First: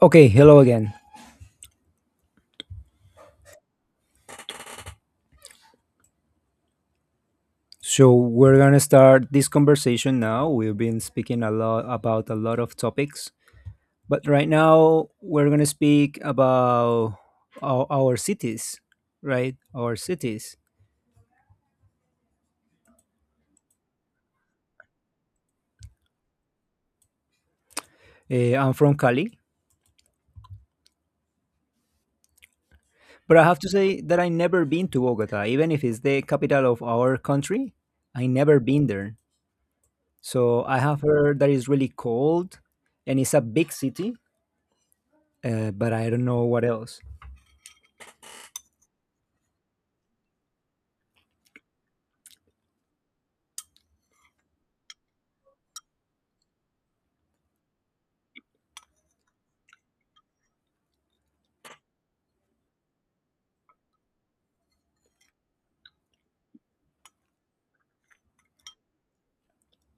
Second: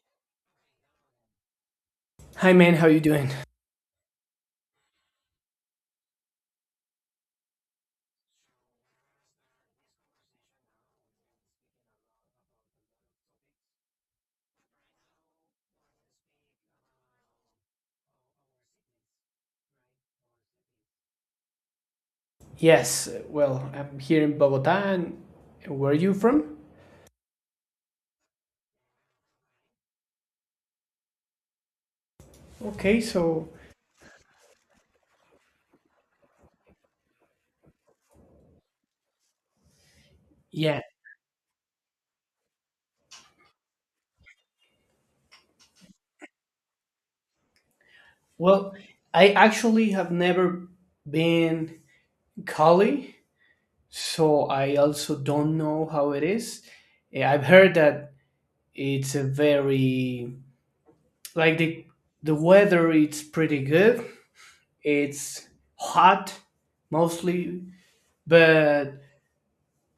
Okay, hello again. Hi, man. How you doing? So we're gonna start this conversation now. We've been speaking a lot about a lot of topics, but right now we're gonna speak about our cities, right? Our cities. Yes. Well, I'm here in Bogota. And where are you from? I'm from Cali, Okay. but I So have to say that I never been to Bogota, even if it's the capital of our country. I never been there, so I yeah. have heard that it's really cold, and it's a big city, but I don't know what else. Well, I actually have never been Cali, so I also don't know how it is. I've heard that it's a very like the weather. It's pretty good. It's hot mostly, but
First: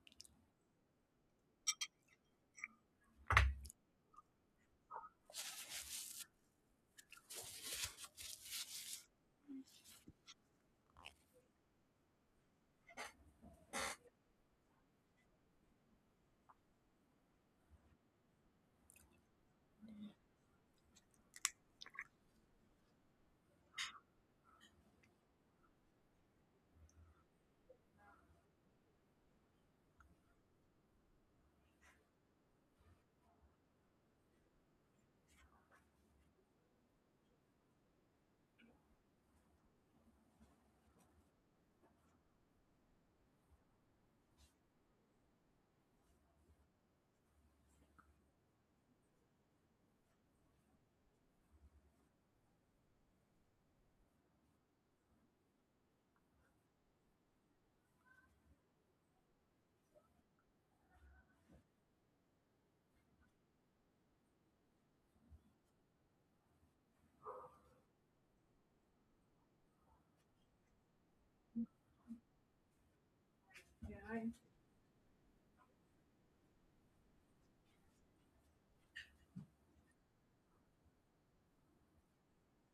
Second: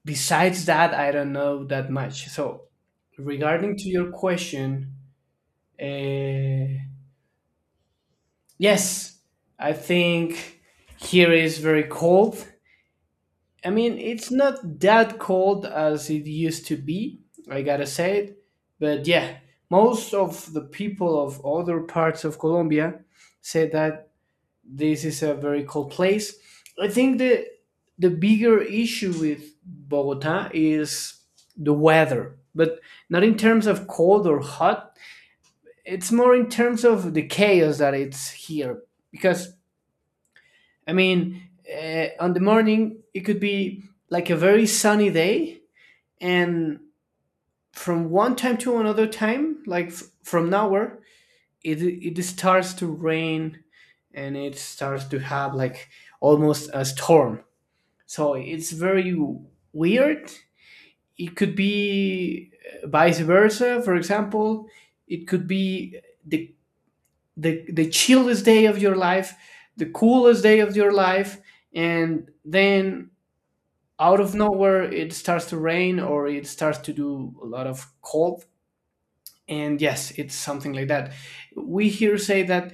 besides that, I don't know that much. So regarding to your question. Uh, yes, I think here is very cold. I mean, it's not that cold as it used to be, I gotta say it. But yeah, most of the people of other parts of Colombia say that this is a very cold place. I think the bigger issue with Bogota is the weather, but not in terms of cold or hot, it's more in terms of the chaos that it's here because i mean on the morning it could be like a very sunny day, and from one time to another time like from nowhere it starts to rain and it starts to have like almost a storm, so it's very weird. It could be, vice versa, for example. It could be the the chillest day of your life, the coolest day of your life, and then out of nowhere it starts to rain or it starts to do a lot of cold. And yes, it's something like that. We here say that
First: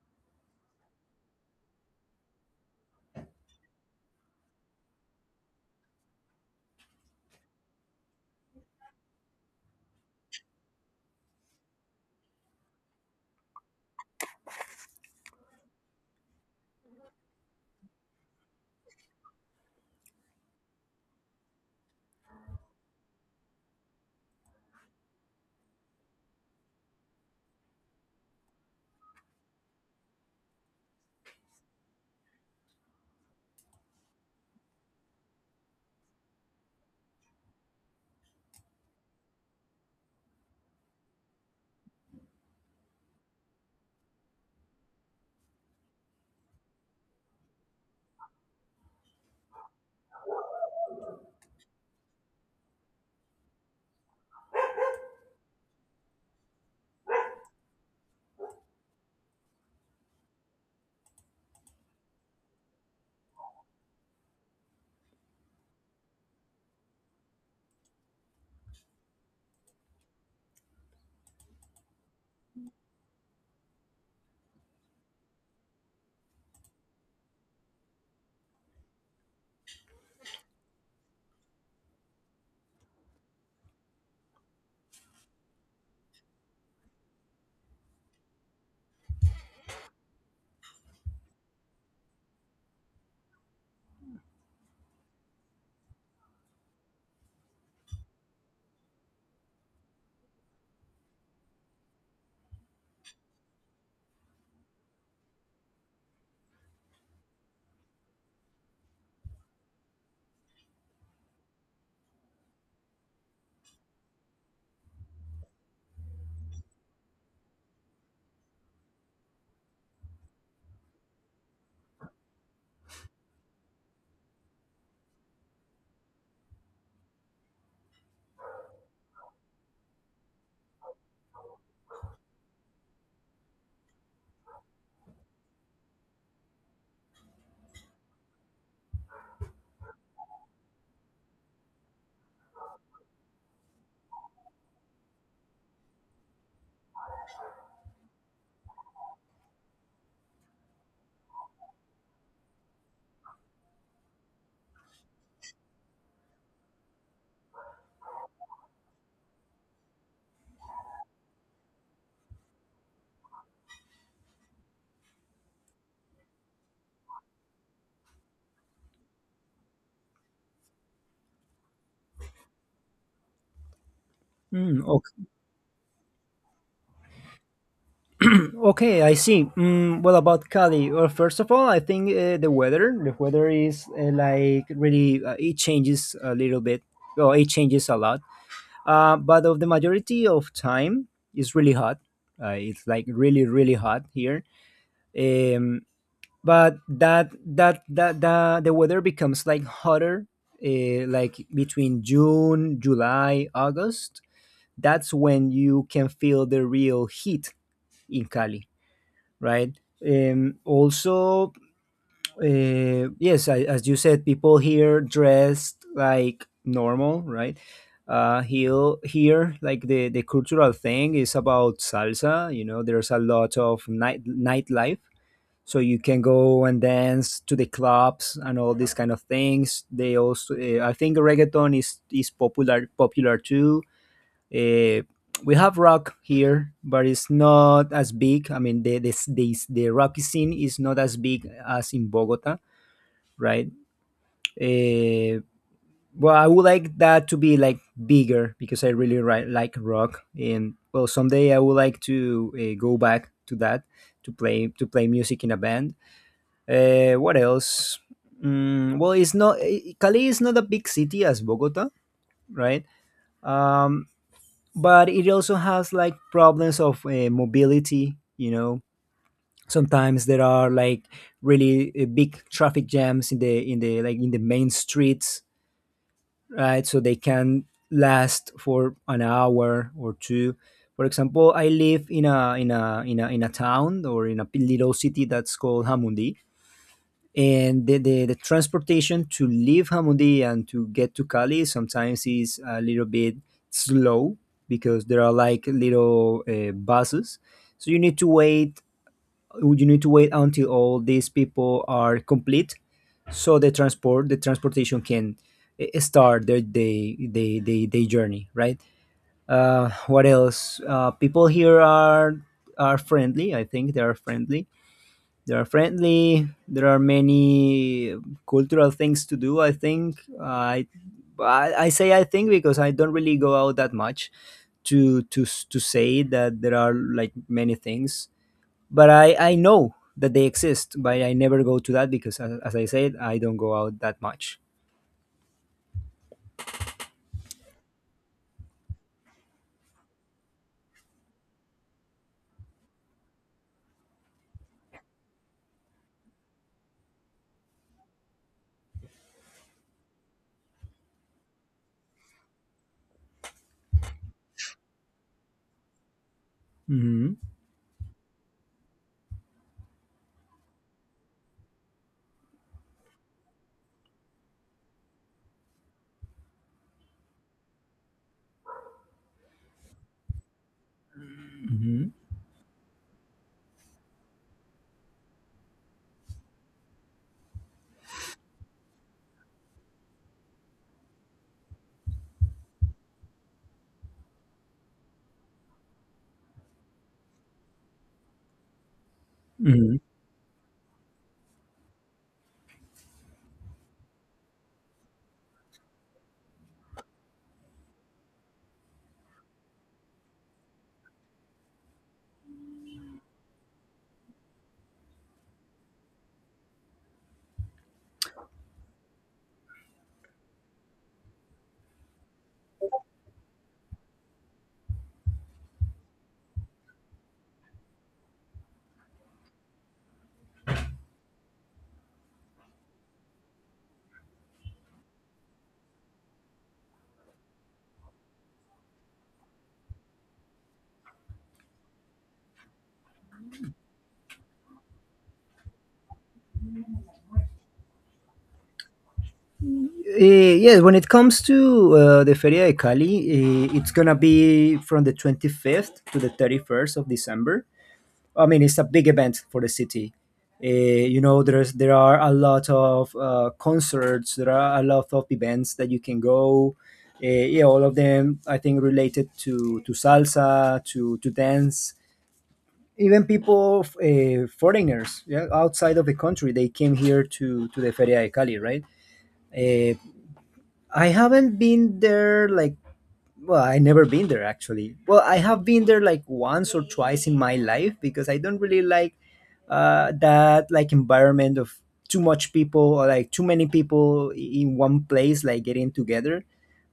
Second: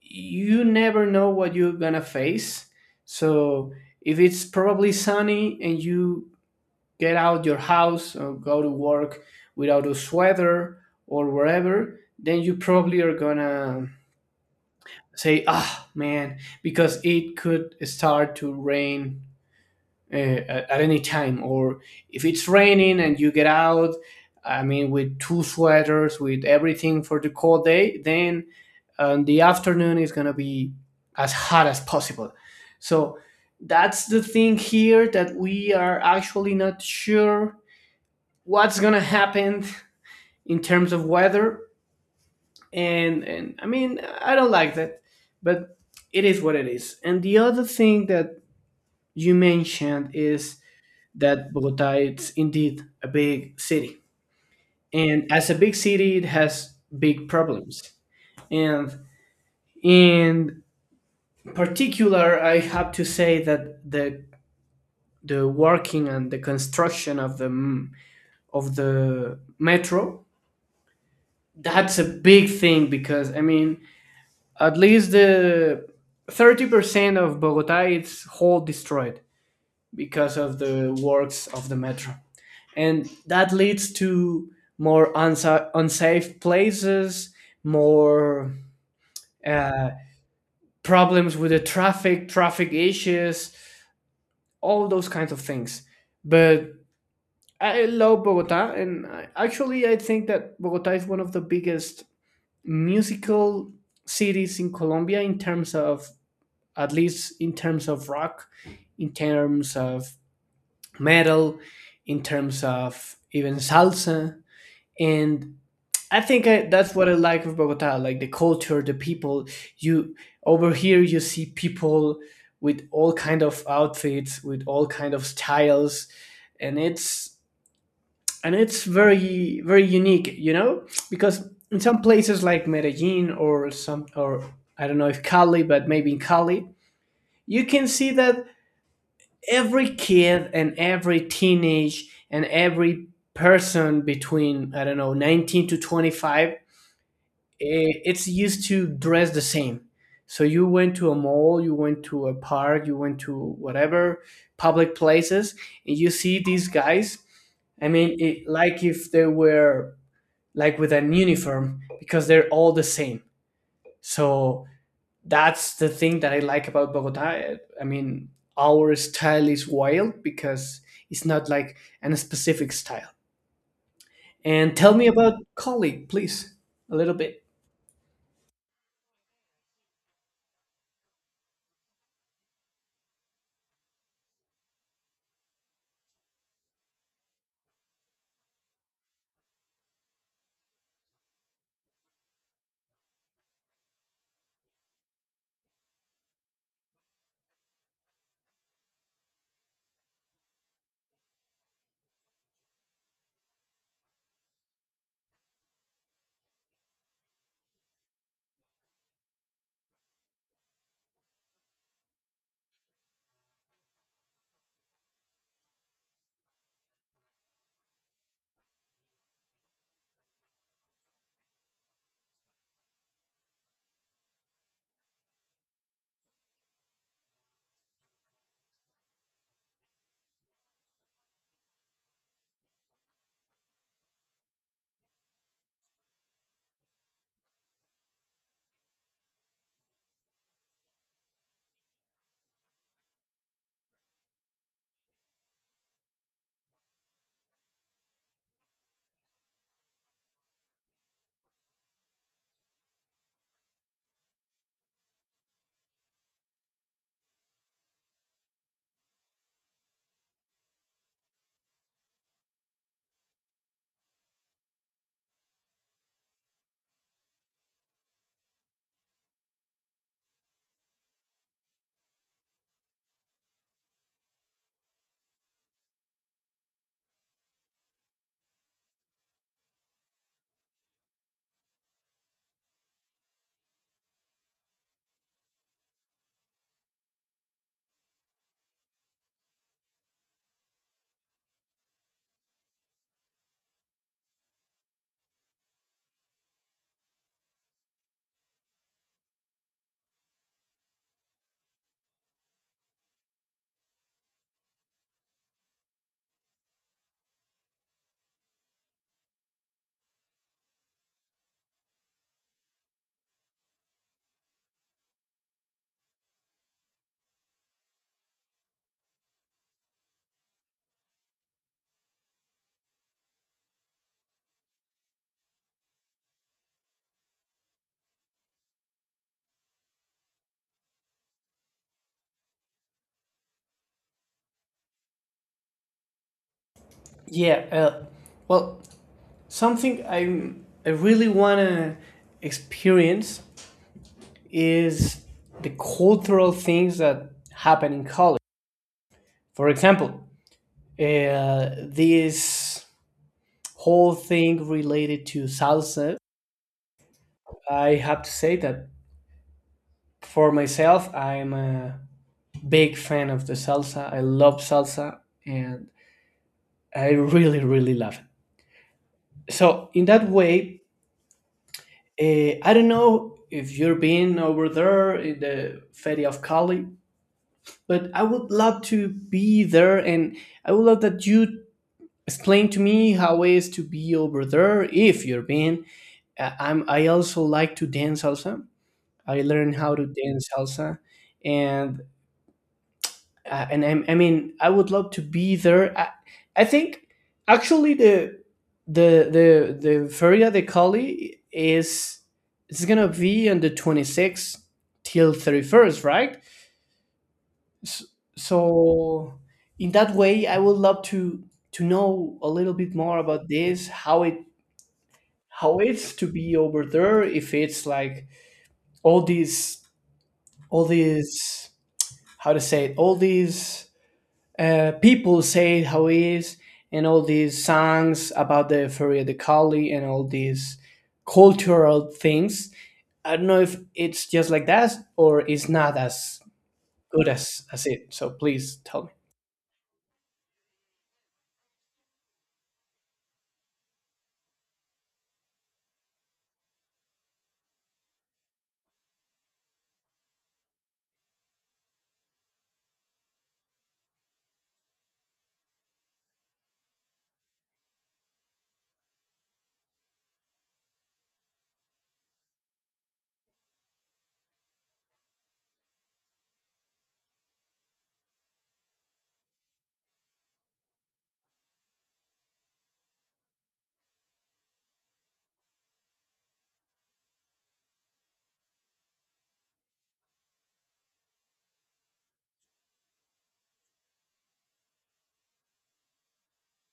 you never know what you're gonna face. So if it's probably sunny and you get out your house or go to work without a sweater or wherever, then you probably are gonna say ah man because it could start to rain at any time. Or if it's raining and you get out, I mean with two sweaters with everything for the cold day, then the afternoon is going to be as hot as possible. So that's the thing here, that we are actually not sure what's going to happen in terms of weather. And I mean I don't like that, but it is what it is. And the other thing that you mentioned is that Bogota is indeed a big city, and as a big city, it has big problems. And in particular, I have to say that the working and the construction of of the metro, that's a big thing because I mean at least the 30% of Bogota is whole destroyed because of the works of the metro. And that leads to more unsafe places, more uh, problems with the traffic, traffic issues, all those kinds of things. But I love Bogota, and I think that Bogota is one of the biggest musical cities in Colombia in terms of, at least in terms of rock, in terms of metal, in terms of even salsa. And that's what I like of Bogota, like the culture, the people. You, over here, you see people with all kind of outfits, with all kind of styles, and it's very very unique, you know, because in some places like Medellin or some, or I don't know if Cali, but maybe in Cali, you can see that every kid and every teenage and every person between I don't know 19 to 25 it's used to dress the same. So you went to a mall, you went to a park, you went to whatever public places, and you see these guys, I mean it, like if they were like with an uniform because they're all the same. So that's the thing that I like about Bogota. I mean, our style is wild because it's not like an specific style. And Hmm. tell me about colleague, please, a little bit. Okay, I see. Well, about Cali, well, first of all, I think the weather is like really, it changes a little bit, or it changes a lot. But of the majority of time, it's really hot. It's like really, really hot here. Um, but the weather becomes like hotter, like between June, July, August. That's when you can feel the real heat in Cali, right? Also, yes, I, as you said, people here dressed like normal, right? Here, like the cultural thing is about salsa. You know, there's a lot of nightlife, so you can go and dance to the clubs and all these kind of things. They also, I think, reggaeton is popular too. Uh, we have rock here, but it's not as big. I mean, the rocky scene is not as big as in Bogota, right? Uh, well, I would like that to be like bigger because I really like rock, and well, someday I would like to go back to that, to play music in a band. What else? Mm, well, it's not Cali is not a big city as Bogota, right? Um, but it also has like problems of mobility, you know, sometimes there are like really big traffic jams in the like in the main streets, right? So they can last for an hour or two. For example, I live in a town or in a little city that's called Hamundi, and the transportation to leave Hamundi and to get to Cali sometimes is a little bit slow because there are like little buses. So you need to wait. You need to wait until all these people are complete, so the transportation can start their day, they journey. Right. What else? People here are friendly. I think they are friendly, they are friendly. There are many cultural things to do. I think I say I think because I don't really go out that much to to say that there are like many things. But I know that they exist, but I never go to that because, as I said, I don't go out that much. Yeah, well, something I really wanna experience is the cultural things that happen in college. For example, uh, this whole thing related to salsa. Hmm. I have to say that for myself, I'm a big fan of the salsa. I love salsa and I really, really love it. So, in that way, Hmm. I don't know if you've been over there in the Ferry of Cali, but I would love to be there, and I would love that you explain to me how it is to be over there if you've been. I also like to dance salsa. I learned how Hmm. to dance salsa and I mean I would love to be there. I think actually the Feria de Cali is, it's gonna be on the 26th till 31st, right? S- So in that way, I would love to know a little bit more about this, how it how it's to be over there, if it's like all these all these how to say it, all these people say how it is, and all these songs about the Feria de Cali and all these cultural things. I don't know if it's just like that or it's not as good as it. So please tell me. Yes, when it comes to the Feria de Cali, it's gonna be from the 25th to the 31st of December. I mean, it's a big event for the city. Uh, you know, there are a lot of concerts. There are a lot of events that you can go. Uh, yeah, all of them I think related to salsa, to dance. Even people, foreigners, yeah, outside of the country, they came here to the Feria de Cali, right? Uh, I haven't been there like, well, I never been there actually. Well, I have been there like once or twice in my life because I don't really like that like environment of too much people or like too many people in one place like getting together,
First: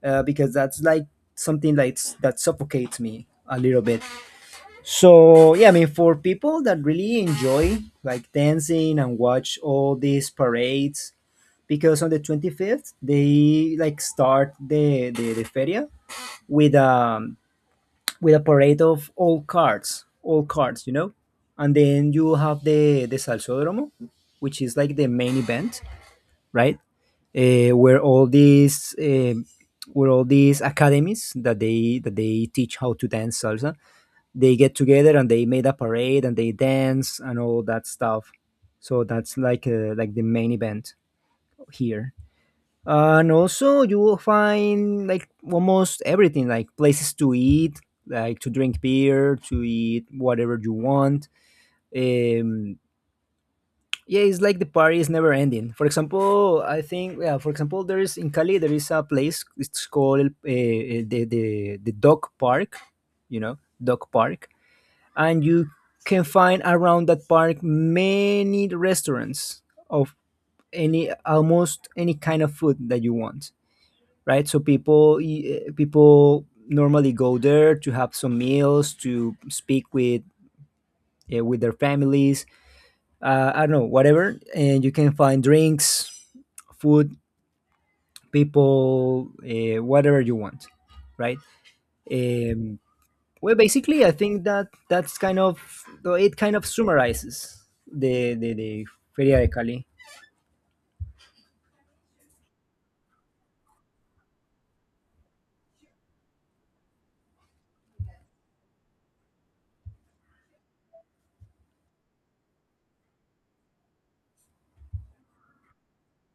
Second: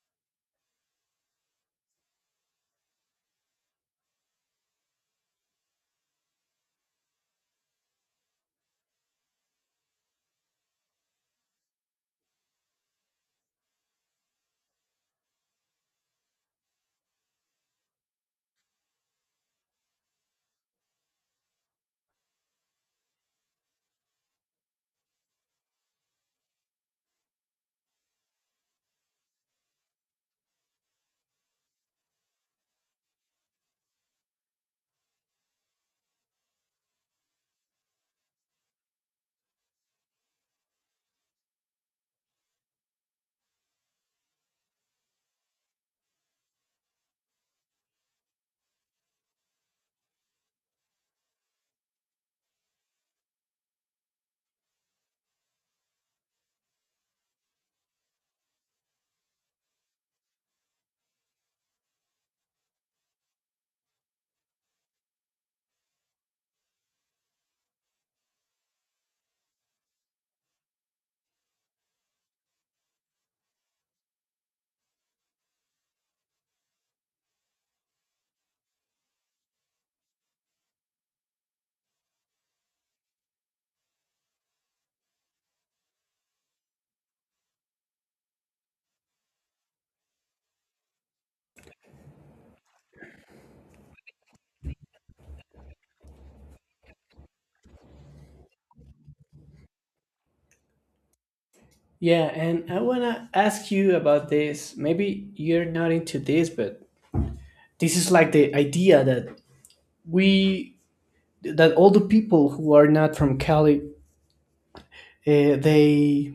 because that's like something like that suffocates me a little bit. So yeah, I mean for people that really enjoy like dancing and watch all these parades, because on the 25th they like start the feria with um with a parade of all cards, you know? And then you have the Salsódromo, which is like the main event, right? Where all these where all these academies that they teach how to dance salsa, they get together and they made a parade and they dance and all that stuff. So that's like the main event here, and also you will find like almost everything, like places to eat, like to drink beer, to eat whatever you want. um yeah, it's like the party is never ending. For example, I think, yeah, for example, there is in Cali there is a place, it's called the dog park, you know? Dog park. And you can find around that park many restaurants of any, almost any kind of food that you want, right? So people, people normally go there to have some meals, to speak with their families. I don't know, whatever, and you can find drinks, food, people, whatever you want, right? Um, well, basically, I think that that's kind of though it. Kind of summarizes the Feria de Cali. Yeah, and I want to ask you about this. Maybe you're not into this, but this is like the idea that we, that all the people who are not from Cali, uh, they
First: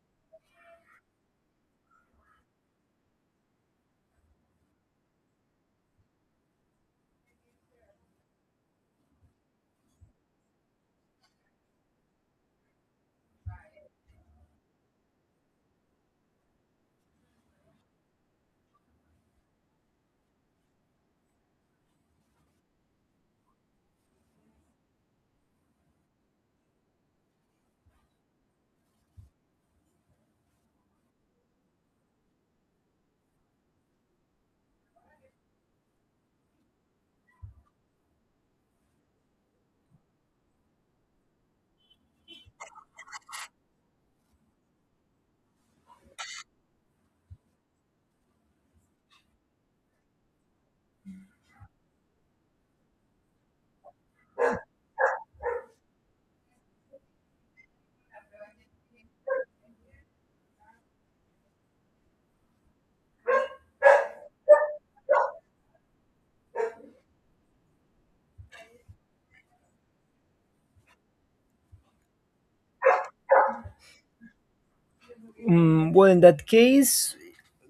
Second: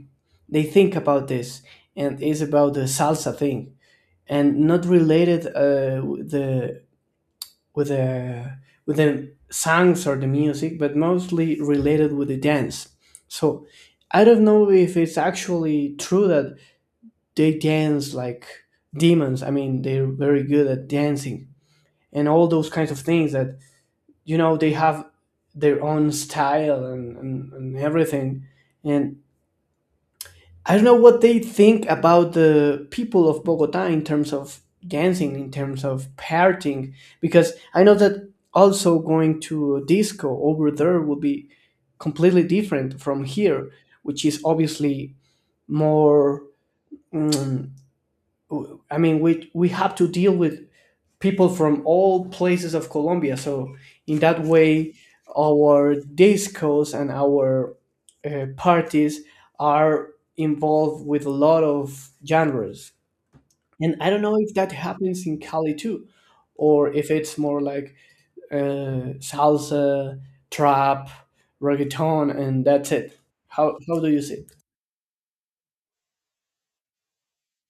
they think about this, and it's about the salsa thing, and not related with with the the songs or the music, but mostly related with the dance. So I don't know if it's actually true that they dance like demons. I mean, they're very good at dancing and all those kinds of things. That You know, they have their own style, and everything. And I don't know what they think about the people of Bogota in terms of dancing, in terms of partying, because I know that also going to a disco over there will be completely different from here, which is obviously more, mm, I mean, we have to deal with people from all places of Colombia. So in that way, our discos and our parties are involved with a lot of genres. And I don't know if that happens in Cali too, or if it's more like salsa, trap, reggaeton, and that's it. How do you see it? Mm, well, in that case,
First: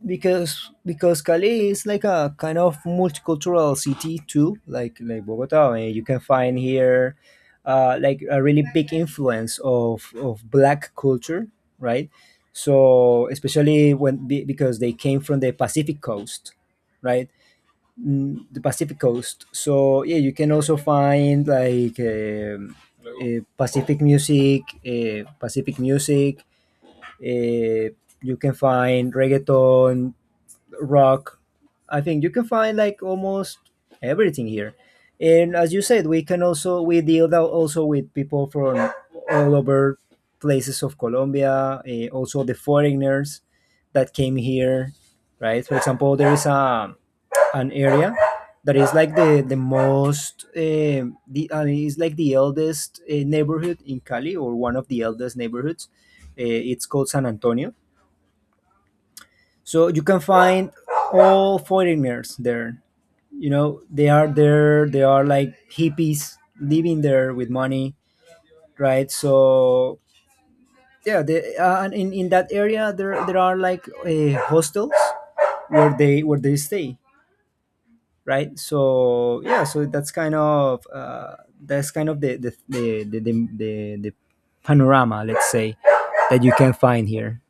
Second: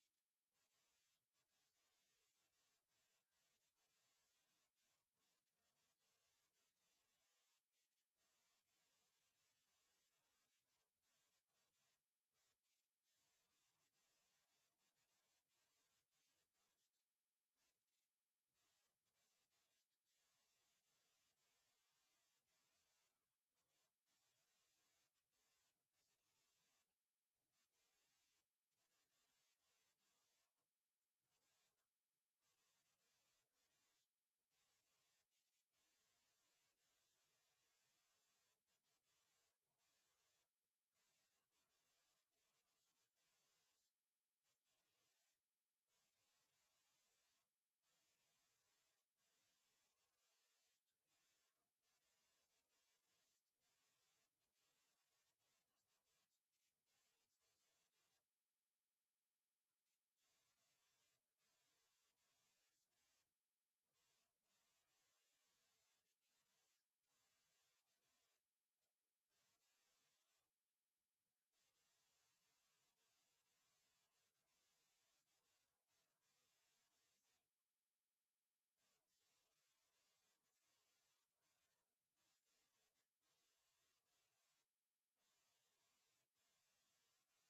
because Cali is like a kind of multicultural city too, like Bogota, and you can find here like a really big influence of black culture, right? So especially when because they came from the Pacific coast, right? Mm, the Pacific coast. So yeah, you can also find like Pacific music, Pacific music, uh, you can find reggaeton, rock. I think you can find like almost everything here. And as you said, we can also, we deal also with people from all over places of Colombia, also the foreigners that came here, right? For example, there is a an area that is like the most eh, the I mean, it's like the eldest neighborhood in Cali, or one of the eldest neighborhoods. Eh, it's called San Antonio. So you can find all foreigners there. You know they are there. They are like hippies living there with money, right? So yeah, they, and in that area there are like hostels where they stay, right? So yeah, so that's kind of the panorama, let's say, that you can find here.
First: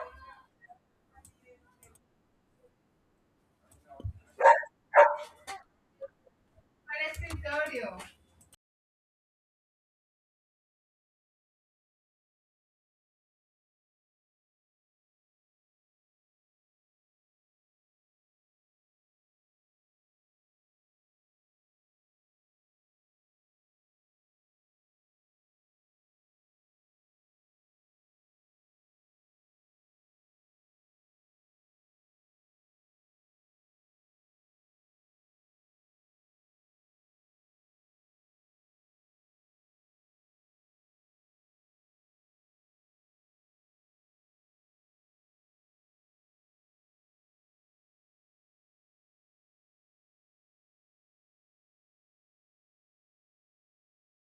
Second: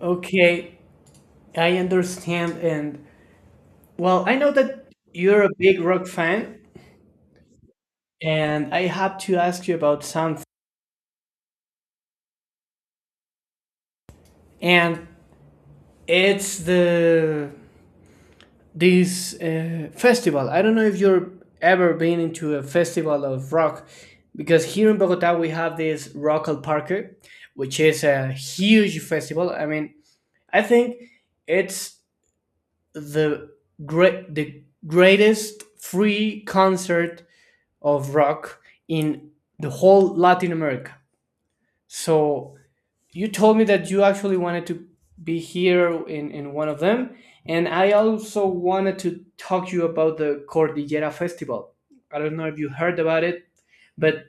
Okay, I understand, and well, I know that you're a big rock fan, and I have to ask you about something. And it's the this festival. I don't know if you're ever been into a festival of rock, because here in Bogota we have this Rock al Parque, which is a huge festival. I mean, I think it's the the greatest free concert of rock in the whole Latin America. So you told me that you actually wanted to be here in one of them, and I also wanted to talk to you about the cordillera festival. I don't know if you heard about it, but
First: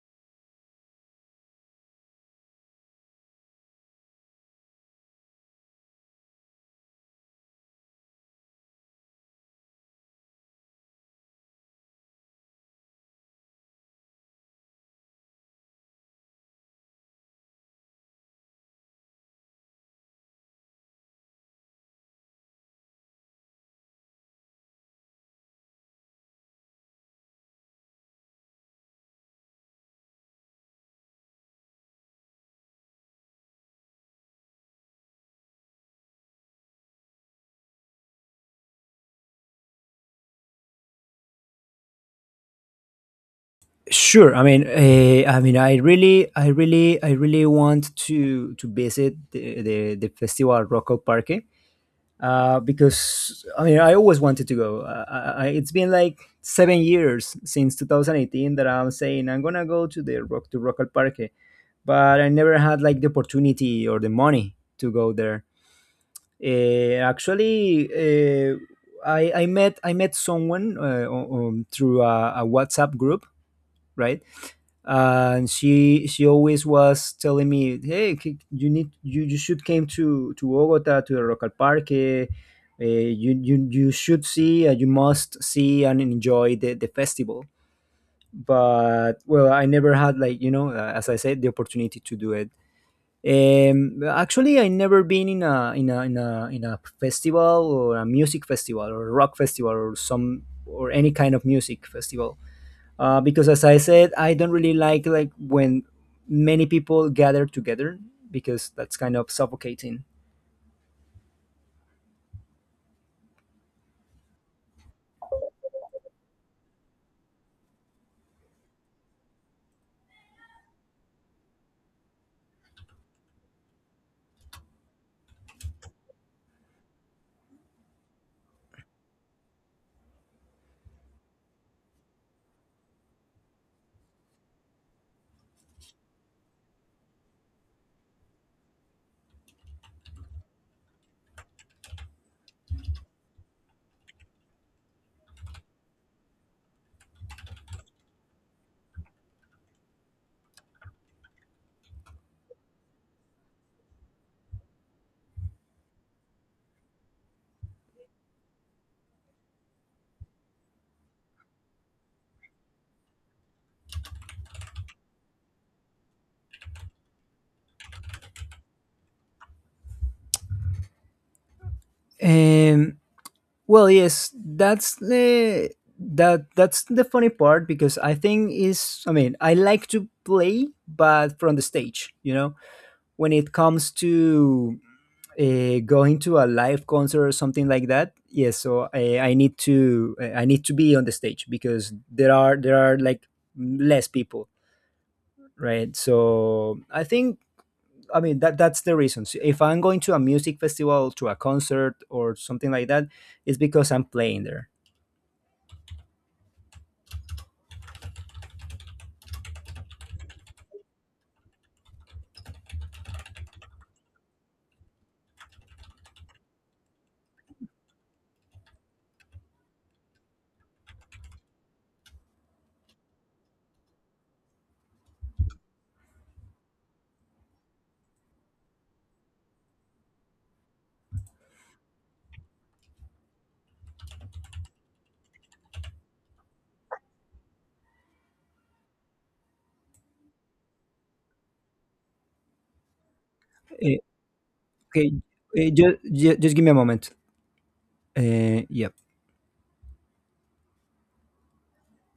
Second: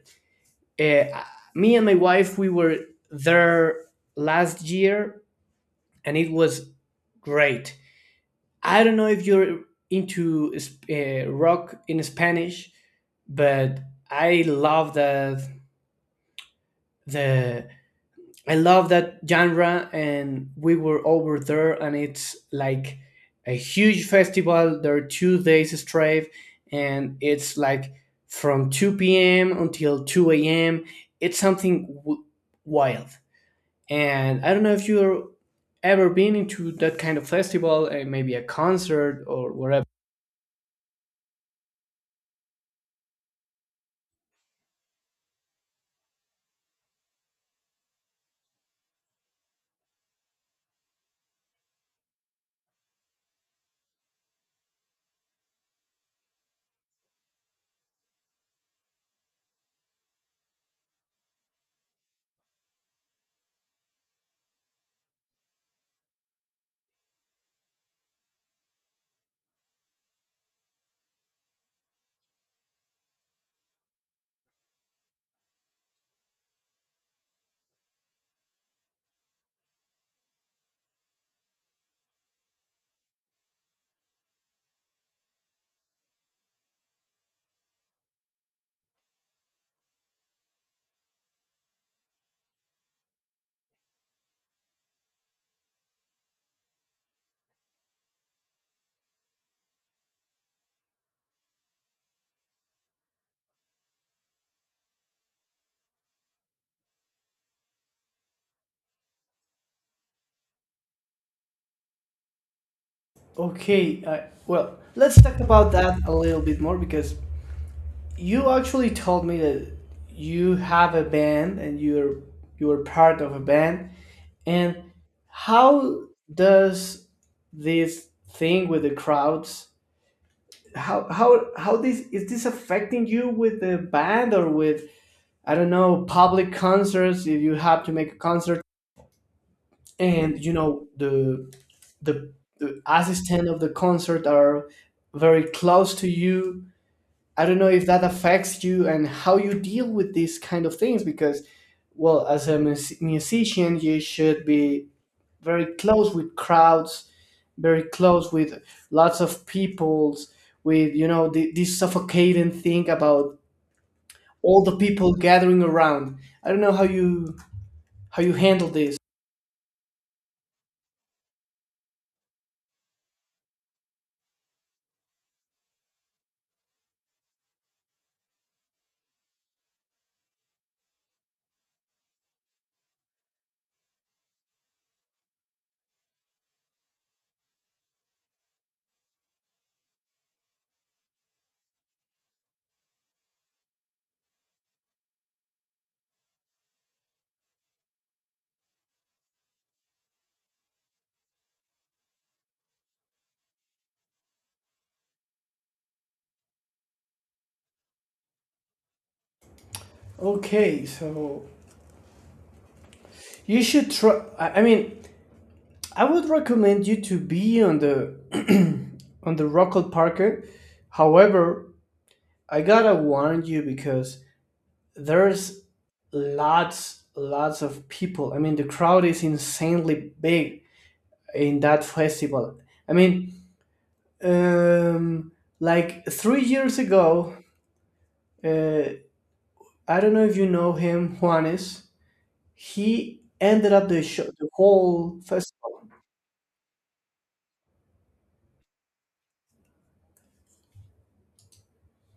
uh, me and my wife we were there last year and it was great. I don't know if you're into rock in spanish, but I love the I love that genre, and we were over there, and it's like a huge festival. There are 2 days straight, and it's like from 2 p.m. until 2 a.m. It's something wild. And I don't know if you're ever been into that kind of festival, maybe a concert or whatever. Sure, I mean, I mean, I really want to visit the festival at Rocco Parque. Uh, because I mean, I always wanted to go. It's been like 7 years since 2018 that I'm saying I'm gonna go to the rock to Rocco Parque, but I never had like the opportunity or the money to go there. Actually, I met someone through a WhatsApp group, right? And she always was telling me, "Hey, you need, you should came to Bogota to the Rocal Parque. You should see, you must see and enjoy the festival." But well, I never had like, you know, as I said, the opportunity to do it. Um, actually, I never been in a festival or a music festival or a rock festival or some, or any kind of music festival. Because as I said, I don't really like when many people gather together, because that's kind of suffocating. Okay, well, let's talk about that a little bit more because you actually told me that you have a band and you're part of a band. And how does this thing with the crowds, how this is this affecting you with the band, or with, I don't know, public concerts, if you have to make a concert and you know the, the assistant of the concert are very close to you. I don't know if that affects you and how you deal with these kind of things because, well, as a musician, you should be very close with crowds, very close with lots of peoples, with, you know, the, this suffocating thing about all the people gathering around. I don't know how you handle this. Um, well, yes, that's the that that's the funny part because I think is, I mean, I like to play, but from the stage, you know, when it comes to going to a live concert or something like that, yes, so I need to I need to be on the stage because there are like less people, right? So I think, I mean, that's the reason. So if I'm going to a music festival, to a concert or something like that, it's because I'm playing there. Okay, so you should try. I mean, I would recommend you to be on the on the Rockall Parker. However, I gotta warn you because there's lots, lots of people. I mean, the crowd is insanely big in that festival. I mean, um, like 3 years ago, uh, I don't know if you know him, Juanes. He ended up Eh, the show, the okay, whole eh, festival. just, just give me a moment. Uh, yeah.